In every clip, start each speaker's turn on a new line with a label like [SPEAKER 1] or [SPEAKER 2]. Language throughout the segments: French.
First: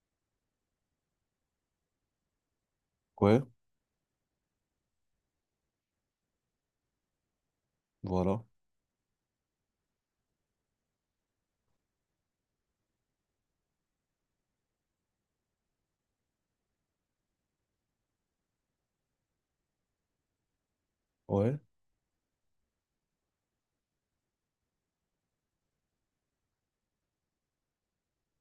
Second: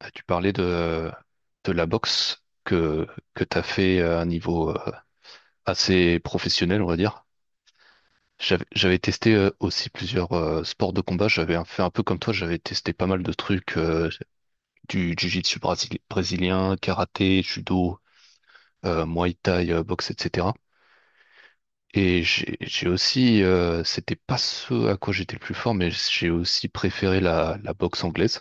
[SPEAKER 1] Ah, tu parlais de la boxe que,
[SPEAKER 2] Ouais,
[SPEAKER 1] que tu as fait à un niveau assez professionnel, on va dire.
[SPEAKER 2] voilà.
[SPEAKER 1] J'avais testé aussi plusieurs sports de combat. Fait un peu comme toi, j'avais testé pas mal de trucs, du jiu-jitsu brésilien, karaté, judo, muay thai, boxe, etc.
[SPEAKER 2] Ouais.
[SPEAKER 1] Et j'ai aussi, c'était pas ce à quoi j'étais le plus fort, mais j'ai aussi préféré la boxe anglaise.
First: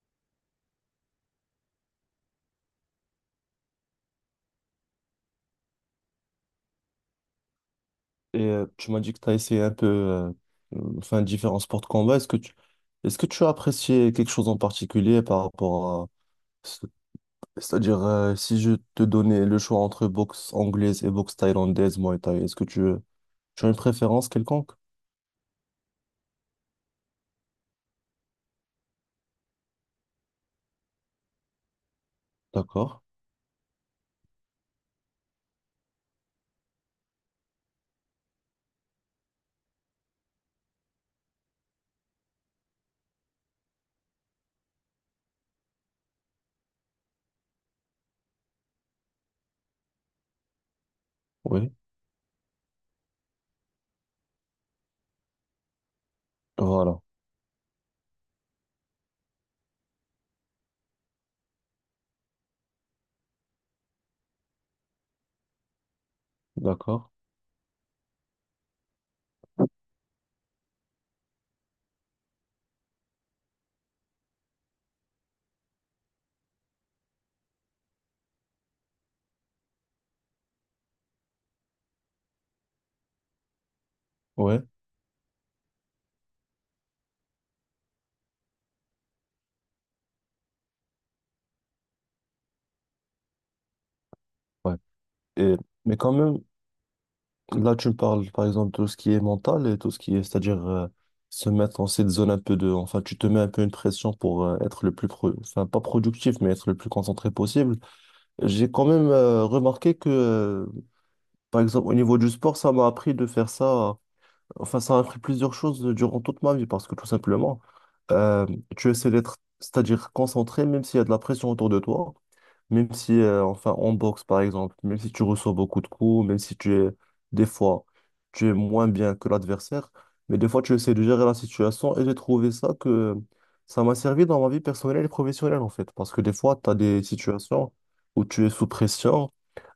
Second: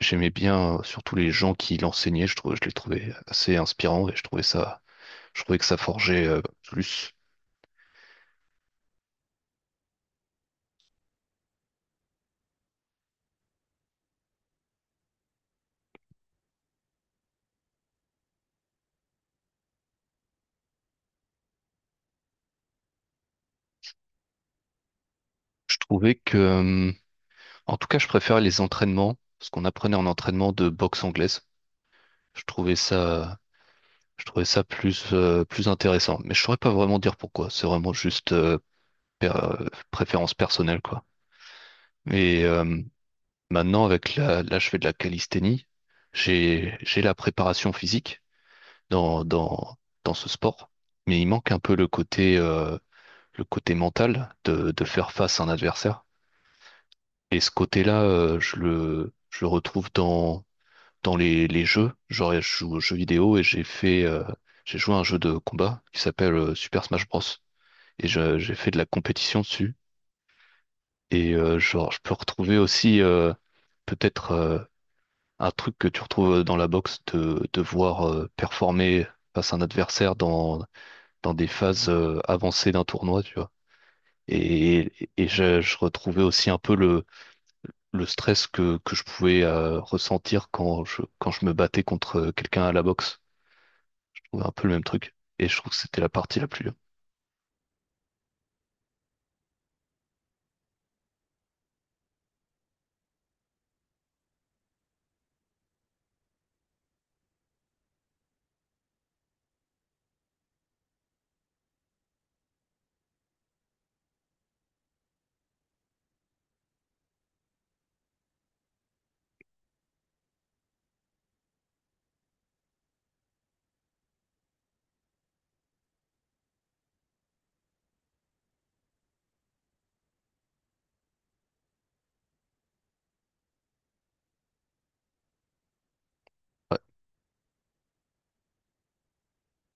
[SPEAKER 1] J'aimais bien surtout les gens qui l'enseignaient, je trouvais, je les trouvais assez inspirants et je trouvais que ça forgeait plus.
[SPEAKER 2] Et tu m'as dit que tu as essayé un peu enfin, différents sports de combat. Est-ce que tu as apprécié quelque chose en particulier par rapport à ce- c'est-à-dire si je te donnais le choix entre boxe anglaise et boxe thaïlandaise, Muay Thai, est-ce que tu tu as une préférence quelconque?
[SPEAKER 1] Je trouvais que, en tout cas, je préfère les entraînements, ce qu'on apprenait en entraînement de boxe anglaise. Je trouvais
[SPEAKER 2] D'accord.
[SPEAKER 1] ça, je trouvais ça plus intéressant. Mais je saurais pas vraiment dire pourquoi. C'est vraiment juste préférence personnelle, quoi. Et maintenant, avec là, je fais de la calisthénie. J'ai la préparation physique dans, dans, dans ce sport, mais il manque un
[SPEAKER 2] Oui.
[SPEAKER 1] peu le côté mental de faire face à un adversaire.
[SPEAKER 2] Voilà.
[SPEAKER 1] Et ce côté-là, je le retrouve dans les jeux. Genre, je joue aux jeux vidéo et j'ai joué à un jeu de combat qui s'appelle Super
[SPEAKER 2] D'accord.
[SPEAKER 1] Smash Bros. Et j'ai fait de la compétition dessus. Et genre, je peux retrouver aussi peut-être un truc que tu retrouves dans la boxe de voir performer face à un adversaire dans des phases avancées d'un tournoi, tu vois.
[SPEAKER 2] Ouais.
[SPEAKER 1] Je retrouvais aussi un peu le stress que je pouvais ressentir quand je me battais contre quelqu'un à la boxe. Je trouvais un peu le
[SPEAKER 2] Ouais.
[SPEAKER 1] même truc. Et
[SPEAKER 2] Et
[SPEAKER 1] je trouve que
[SPEAKER 2] mais
[SPEAKER 1] c'était la
[SPEAKER 2] quand même,
[SPEAKER 1] partie la plus dure.
[SPEAKER 2] là, tu me parles par exemple de tout ce qui est mental et tout ce qui est, c'est-à-dire se mettre dans cette zone un peu de, enfin, tu te mets un peu une pression pour être le plus, enfin, pas productif, mais être le plus concentré possible. J'ai quand même remarqué que, par exemple, au niveau du sport, ça m'a appris de faire ça, enfin, ça m'a appris plusieurs choses durant toute ma vie parce que tout simplement, euh, tu essaies d'être, c'est-à-dire concentré, même s'il y a de la pression autour de toi. Même si, enfin, en boxe, par exemple, même si tu reçois beaucoup de coups, même si tu es, des fois, tu es moins bien que l'adversaire, mais des fois, tu essaies de gérer la situation et j'ai trouvé ça que ça m'a servi dans ma vie personnelle et professionnelle, en fait. Parce que des fois, tu as
[SPEAKER 1] Ouais,
[SPEAKER 2] des situations où tu es sous pression,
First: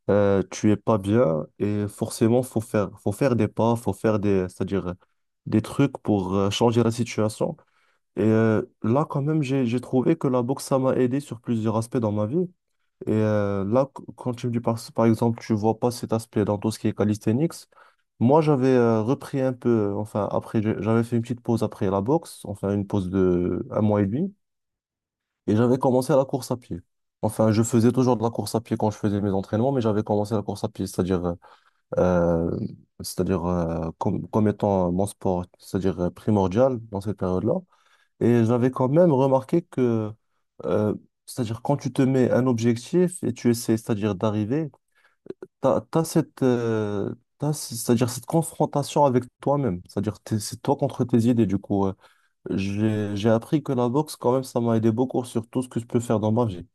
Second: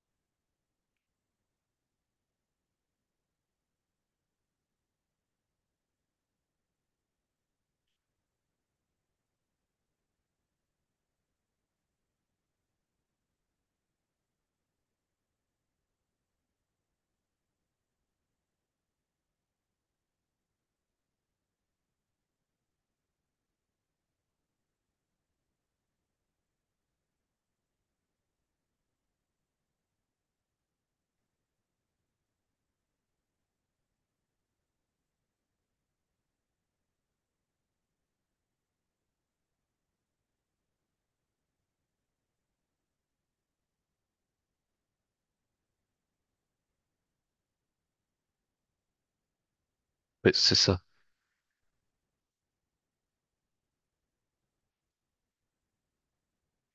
[SPEAKER 2] tu es pas bien et forcément, faut faire des pas, c'est-à-dire des trucs pour changer la situation. Et là, quand même, j'ai trouvé que la boxe, ça m'a aidé sur plusieurs aspects dans ma vie. Et là, quand tu me dis par exemple, tu vois pas cet aspect dans tout ce qui est calisthenics, moi j'avais repris un peu, enfin après, j'avais fait une petite pause après la boxe, enfin une pause de un mois et demi, et j'avais commencé à la course à pied. Enfin, je faisais toujours de la course à pied quand je faisais mes entraînements, mais j'avais commencé la course à pied, c'est-à-dire euh, comme étant mon sport, c'est-à-dire primordial dans cette période-là. Et j'avais quand même remarqué que, euh, c'est-à-dire quand tu te mets un objectif et tu essaies, c'est-à-dire d'arriver, t'as cette, c'est-à-dire cette confrontation avec toi-même, c'est-à-dire
[SPEAKER 1] ouais, c'est
[SPEAKER 2] c'est toi
[SPEAKER 1] ça.
[SPEAKER 2] contre tes idées. Du coup, j'ai appris que la boxe, quand même, ça m'a aidé beaucoup sur tout ce que je peux faire dans ma vie.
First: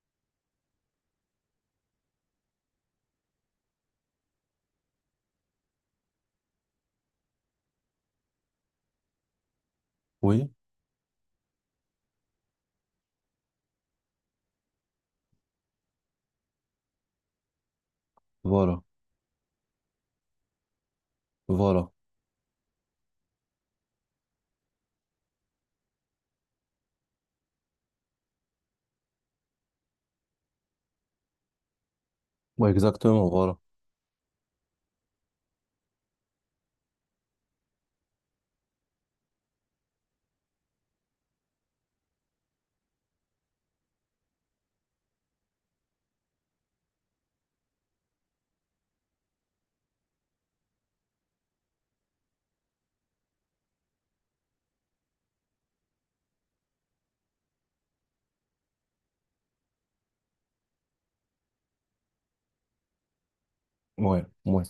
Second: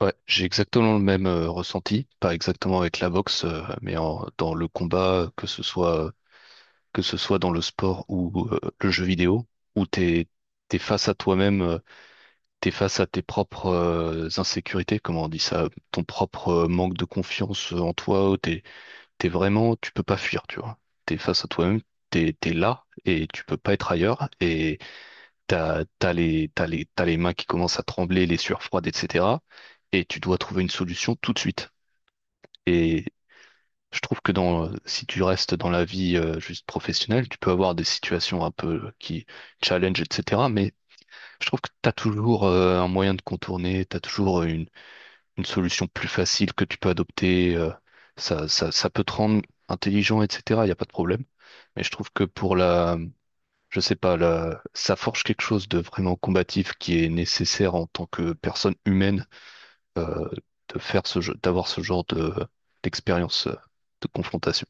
[SPEAKER 1] Ouais, j'ai exactement le même ressenti, pas exactement avec la boxe, mais dans le combat, que ce soit dans le sport ou le jeu vidéo, où t'es,
[SPEAKER 2] Oui,
[SPEAKER 1] t'es face à toi-même, t'es face à tes propres insécurités, comment on dit ça, ton propre manque de confiance en toi,
[SPEAKER 2] voilà,
[SPEAKER 1] t'es vraiment, tu peux pas fuir, tu vois. T'es face à toi-même,
[SPEAKER 2] voilà.
[SPEAKER 1] t'es là et tu peux pas être ailleurs. Et t'as les mains qui commencent à trembler, les sueurs froides, etc. Et tu dois trouver une solution tout de suite.
[SPEAKER 2] Ouais,
[SPEAKER 1] Et
[SPEAKER 2] exactement, voilà.
[SPEAKER 1] je trouve que si tu restes dans la vie juste professionnelle, tu peux avoir des situations un peu qui challenge, etc. Mais je trouve que t'as toujours un moyen de contourner, t'as toujours une solution plus facile que tu peux adopter. Ça peut te rendre intelligent, etc. Il n'y a pas de problème. Mais je trouve que pour je sais pas, ça forge quelque chose de vraiment combatif qui est nécessaire en tant que personne humaine euh, de faire ce jeu, d'avoir ce genre de d'expérience de
[SPEAKER 2] Ouais, ouais,
[SPEAKER 1] confrontation.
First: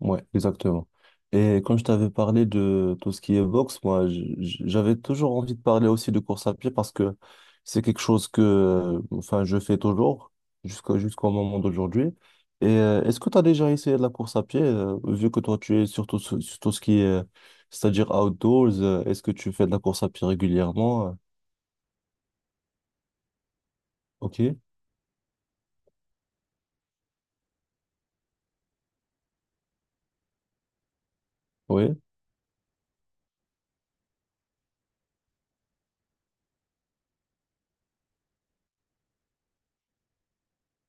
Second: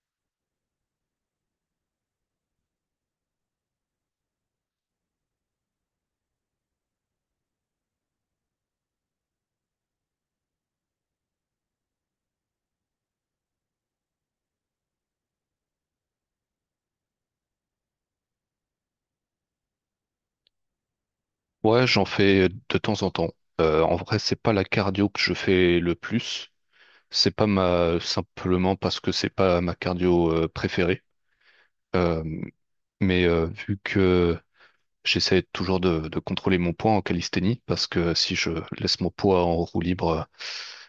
[SPEAKER 2] ouais, exactement. Et quand je t'avais parlé de tout ce qui est boxe, moi, j'avais toujours envie de parler aussi de course à pied parce que c'est quelque chose que, enfin, je fais toujours jusqu'au moment d'aujourd'hui. Et est-ce que tu as déjà essayé de la course à pied, vu que toi, tu es surtout sur tout ce qui est, c'est-à-dire outdoors, est-ce que tu fais de la course à pied régulièrement?
[SPEAKER 1] Ouais, j'en fais de temps en temps. En vrai, c'est
[SPEAKER 2] Ok,
[SPEAKER 1] pas la cardio que je fais le plus. C'est pas ma Simplement parce que c'est pas ma cardio préférée.
[SPEAKER 2] oui,
[SPEAKER 1] Euh, mais vu que j'essaie toujours de contrôler mon poids en calisthénie, parce que si je laisse mon poids en roue libre,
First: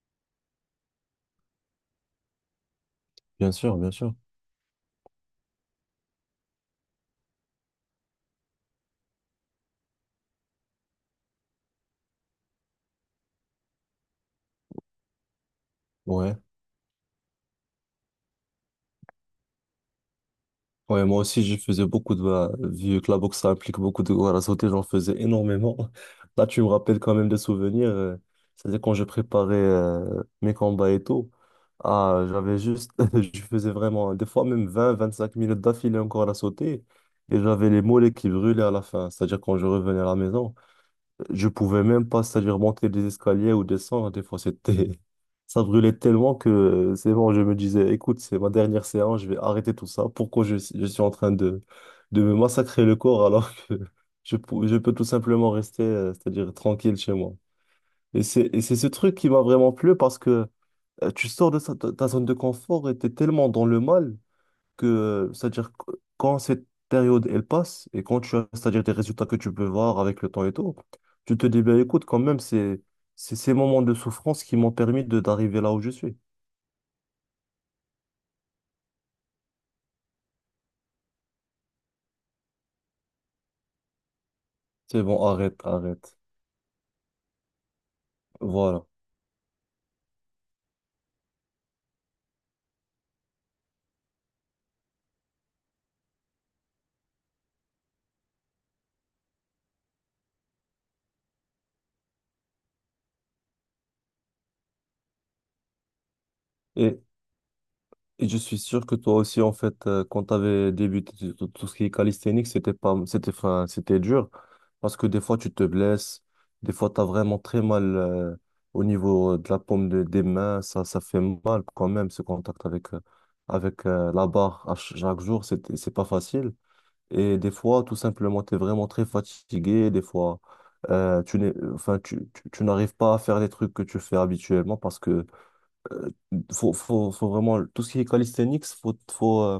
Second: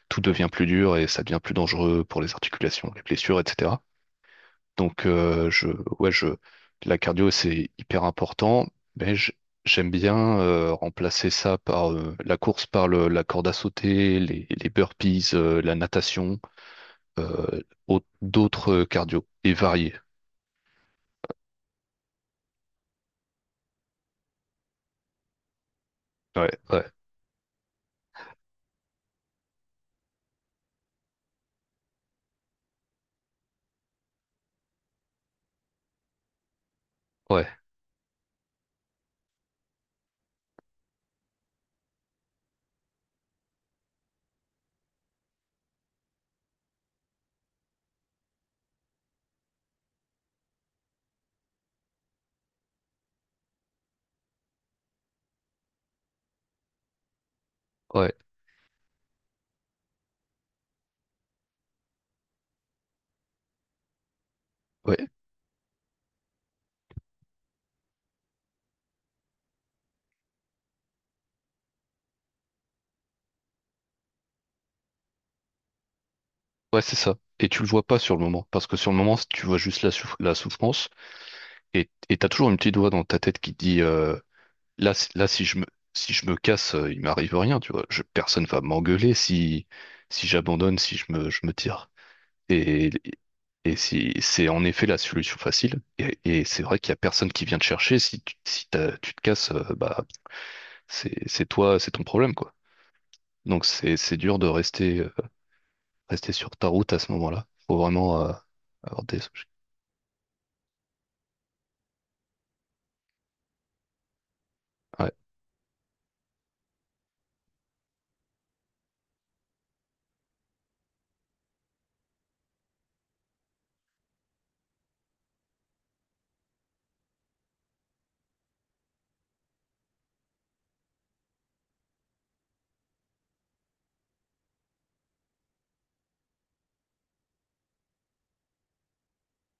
[SPEAKER 1] tout devient plus dur et ça devient plus dangereux pour les articulations, les blessures,
[SPEAKER 2] bien sûr,
[SPEAKER 1] etc.
[SPEAKER 2] bien sûr.
[SPEAKER 1] Donc ouais, la cardio c'est hyper important, mais j'aime bien remplacer ça par la course, par la corde à sauter, les burpees, la
[SPEAKER 2] Ouais.
[SPEAKER 1] natation, d'autres cardio et variés.
[SPEAKER 2] Ouais, moi aussi, je faisais beaucoup de... bah, vu que la boxe, ça implique beaucoup de à sauter, j'en faisais énormément. Là,
[SPEAKER 1] Ouais,
[SPEAKER 2] tu me
[SPEAKER 1] ouais,
[SPEAKER 2] rappelles quand même des souvenirs. C'est-à-dire quand je préparais mes combats et tout, ah, j'avais juste... je faisais vraiment, des fois même 25 minutes d'affilée encore à la sauter. Et
[SPEAKER 1] ouais,
[SPEAKER 2] j'avais les mollets qui brûlaient à la fin. C'est-à-dire quand je revenais à la maison, je pouvais même pas, c'est-à-dire monter des escaliers ou descendre. Des fois, c'était, ça brûlait tellement que c'est bon, je me disais, écoute, c'est ma dernière séance, je vais arrêter tout ça. Pourquoi je suis en train de, me massacrer le corps alors que je, je peux tout simplement rester, c'est-à-dire tranquille chez moi.
[SPEAKER 1] ouais.
[SPEAKER 2] Et c'est ce truc qui m'a vraiment plu parce que tu sors de ta zone de confort et t'es tellement dans le mal
[SPEAKER 1] Ouais.
[SPEAKER 2] que, c'est-à-dire que quand cette période elle passe et quand tu as, c'est-à-dire des résultats que tu peux voir avec le temps et tout, tu te dis, ben écoute, quand même, c'est ces moments de souffrance qui m'ont permis de d'arriver là où je suis.
[SPEAKER 1] Ouais, c'est ça. Et tu le vois pas sur le moment, parce que sur le moment, tu vois juste la souffrance, et t'as toujours une petite voix dans ta tête qui te dit
[SPEAKER 2] C'est bon,
[SPEAKER 1] là,
[SPEAKER 2] arrête,
[SPEAKER 1] si
[SPEAKER 2] arrête.
[SPEAKER 1] je me casse, il m'arrive rien, tu vois. Personne va
[SPEAKER 2] Voilà.
[SPEAKER 1] m'engueuler si j'abandonne, si je me tire. Et, et si c'est en effet la solution facile, et c'est vrai qu'il y a personne qui vient te chercher. Si tu te casses, bah c'est toi, c'est ton problème, quoi. Donc c'est dur de rester sur ta route à
[SPEAKER 2] et
[SPEAKER 1] ce moment-là. Faut vraiment
[SPEAKER 2] Et je suis sûr que
[SPEAKER 1] avoir
[SPEAKER 2] toi
[SPEAKER 1] des
[SPEAKER 2] aussi,
[SPEAKER 1] objectifs.
[SPEAKER 2] en fait, quand tu avais débuté tout, tout ce qui est calisthénique, c'était pas, c'était, enfin, c'était dur parce que des fois, tu te blesses, des fois, tu as vraiment très mal au niveau de la paume des mains. Ça fait mal quand même, ce contact avec, avec la barre à chaque jour, c'est pas facile. Et des fois, tout simplement, tu es vraiment très fatigué. Des fois, tu n'es, enfin, tu n'arrives pas à faire les trucs que tu fais habituellement parce que faut vraiment, tout ce qui est calisthenics,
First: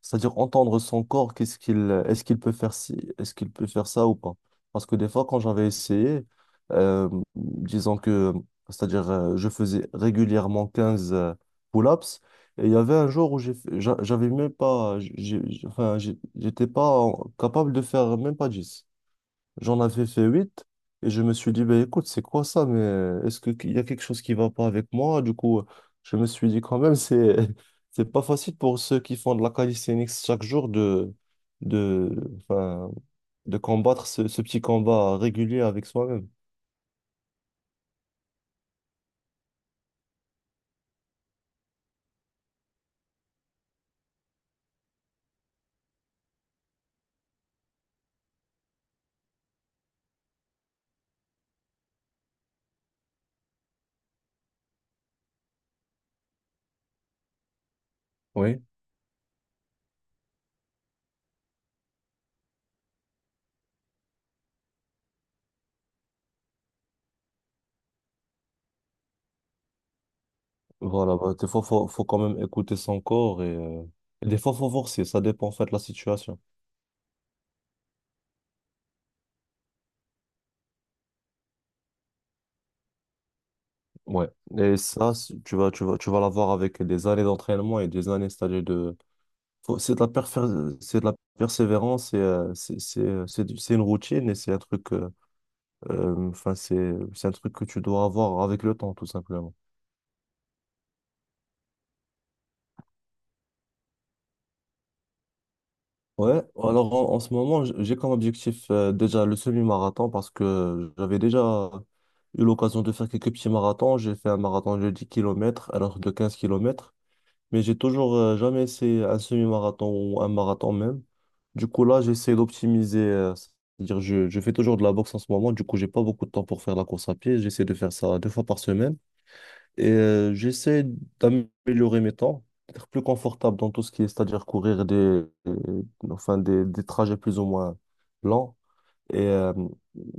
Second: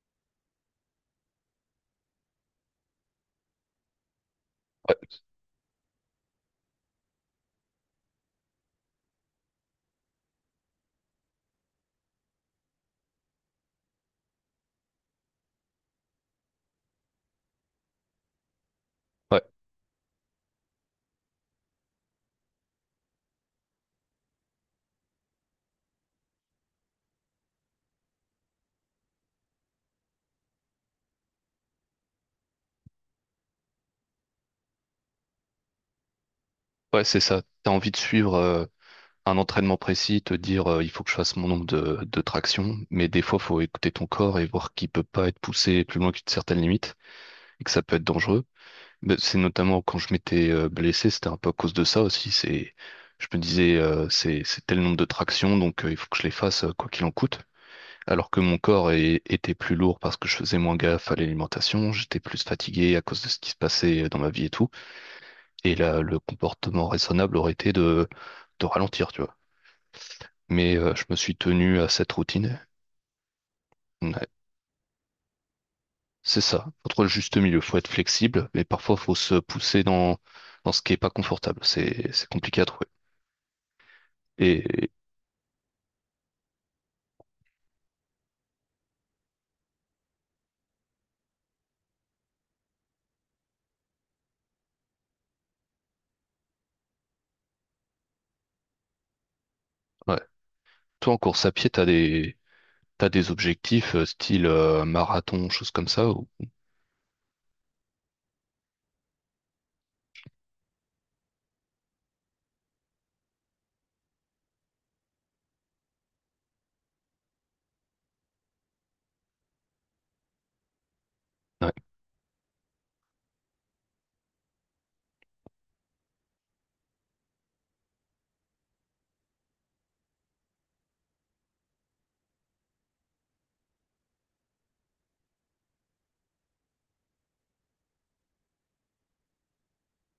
[SPEAKER 2] c'est-à-dire entendre son corps, qu'est-ce qu'il, est-ce qu'il peut faire ci, est-ce qu'il peut faire ça ou pas. Parce que des
[SPEAKER 1] Ouais,
[SPEAKER 2] fois, quand j'avais essayé, euh, disons que, c'est-à-dire, je faisais régulièrement 15 pull-ups, et il y avait un jour où j'avais même pas, enfin, j'étais pas capable de faire même pas dix.
[SPEAKER 1] ouais,
[SPEAKER 2] J'en avais fait 8 et je me suis dit, ben écoute, c'est quoi ça? Mais qu'il y a quelque chose qui va pas avec moi? Du coup, je me suis dit quand même, c'est c'est pas facile pour ceux qui font de la calisthenics chaque jour de, enfin, de combattre ce petit combat régulier avec soi-même.
[SPEAKER 1] ouais, c'est ça. T'as envie de suivre un entraînement précis, te dire il faut que je fasse mon nombre de tractions, mais des fois, faut écouter ton corps et voir qu'il peut pas être poussé plus loin qu'une certaine limite et que ça peut être dangereux. Mais c'est notamment quand je m'étais blessé, c'était un peu à cause de ça aussi. Je me disais c'est tel nombre de tractions, donc il faut que je les fasse quoi qu'il en coûte. Alors que mon
[SPEAKER 2] Oui.
[SPEAKER 1] corps était plus lourd parce que je faisais moins gaffe à l'alimentation, j'étais plus fatigué à cause de ce qui se passait dans ma vie et tout. Et là, le comportement raisonnable aurait été de ralentir, tu vois. Mais je me
[SPEAKER 2] Voilà, bah,
[SPEAKER 1] suis
[SPEAKER 2] des fois,
[SPEAKER 1] tenu à
[SPEAKER 2] faut
[SPEAKER 1] cette
[SPEAKER 2] quand même
[SPEAKER 1] routine.
[SPEAKER 2] écouter son corps et
[SPEAKER 1] Ouais,
[SPEAKER 2] des fois, faut forcer. Ça dépend en fait de la situation.
[SPEAKER 1] c'est ça. Faut trouver le juste milieu. Faut être flexible, mais parfois faut se pousser dans ce qui est pas confortable. C'est compliqué à trouver.
[SPEAKER 2] Ouais. Et
[SPEAKER 1] Et
[SPEAKER 2] ça, tu vas, tu vas l'avoir avec des années d'entraînement et des années, c'est-à-dire de. C'est de la persévérance et c'est une routine et c'est un truc enfin c'est un truc que tu dois avoir avec le temps tout simplement.
[SPEAKER 1] ouais. Toi, en course à pied, t'as des objectifs style marathon, choses comme ça, ou.
[SPEAKER 2] Ouais, alors en ce moment, j'ai comme objectif déjà le semi-marathon parce que j'avais déjà eu l'occasion de faire quelques petits marathons, j'ai fait un marathon de 10 kilomètres, un autre de 15 kilomètres, mais j'ai toujours jamais essayé un semi-marathon ou un marathon même. Du
[SPEAKER 1] Ouais,
[SPEAKER 2] coup, là, j'essaie d'optimiser, c'est-à-dire je fais toujours de la boxe en ce moment, du coup, j'ai pas beaucoup de temps pour faire la course à pied. J'essaie de faire ça deux fois par semaine et j'essaie d'améliorer mes temps, d'être plus confortable dans tout ce qui est, c'est-à-dire courir des, euh, enfin, des, trajets plus ou moins lents. Et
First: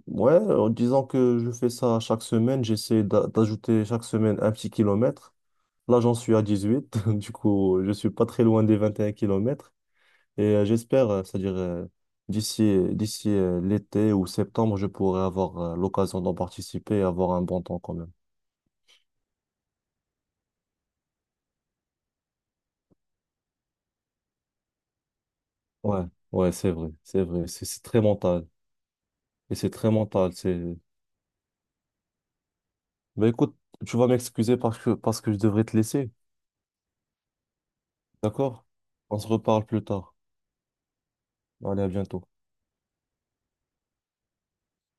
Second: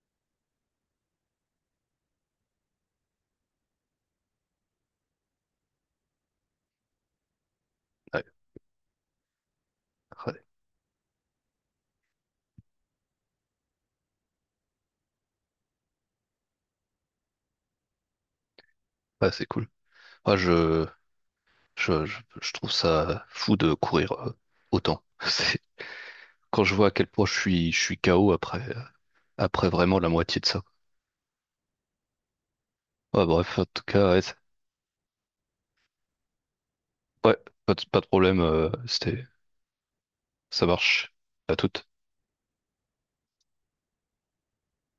[SPEAKER 2] ouais, en disant que je fais ça chaque semaine, j'essaie d'ajouter chaque semaine un petit kilomètre. Là, j'en suis à 18, du coup, je suis
[SPEAKER 1] ouais,
[SPEAKER 2] pas très loin des 21 kilomètres
[SPEAKER 1] ouais,
[SPEAKER 2] et j'espère, c'est-à-dire d'ici l'été ou septembre, je pourrai avoir l'occasion d'en participer et avoir un bon temps quand même.
[SPEAKER 1] ouais, c'est cool. Moi, je trouve ça fou de courir autant.
[SPEAKER 2] Ouais, ouais,
[SPEAKER 1] Quand
[SPEAKER 2] c'est
[SPEAKER 1] je vois
[SPEAKER 2] vrai,
[SPEAKER 1] à quel
[SPEAKER 2] c'est
[SPEAKER 1] point je
[SPEAKER 2] vrai, c'est
[SPEAKER 1] suis, je
[SPEAKER 2] c'est
[SPEAKER 1] suis
[SPEAKER 2] très
[SPEAKER 1] KO
[SPEAKER 2] mental
[SPEAKER 1] après. euh,
[SPEAKER 2] et
[SPEAKER 1] après
[SPEAKER 2] c'est très
[SPEAKER 1] vraiment la
[SPEAKER 2] mental,
[SPEAKER 1] moitié de
[SPEAKER 2] c'est
[SPEAKER 1] ça. Ouais,
[SPEAKER 2] Bah écoute,
[SPEAKER 1] bref, en tout
[SPEAKER 2] tu vas
[SPEAKER 1] cas, ouais,
[SPEAKER 2] m'excuser parce que je devrais te laisser,
[SPEAKER 1] ouais, pas de problème,
[SPEAKER 2] d'accord? On se reparle plus tard.
[SPEAKER 1] ça marche. À
[SPEAKER 2] Allez,
[SPEAKER 1] toute.
[SPEAKER 2] à bientôt.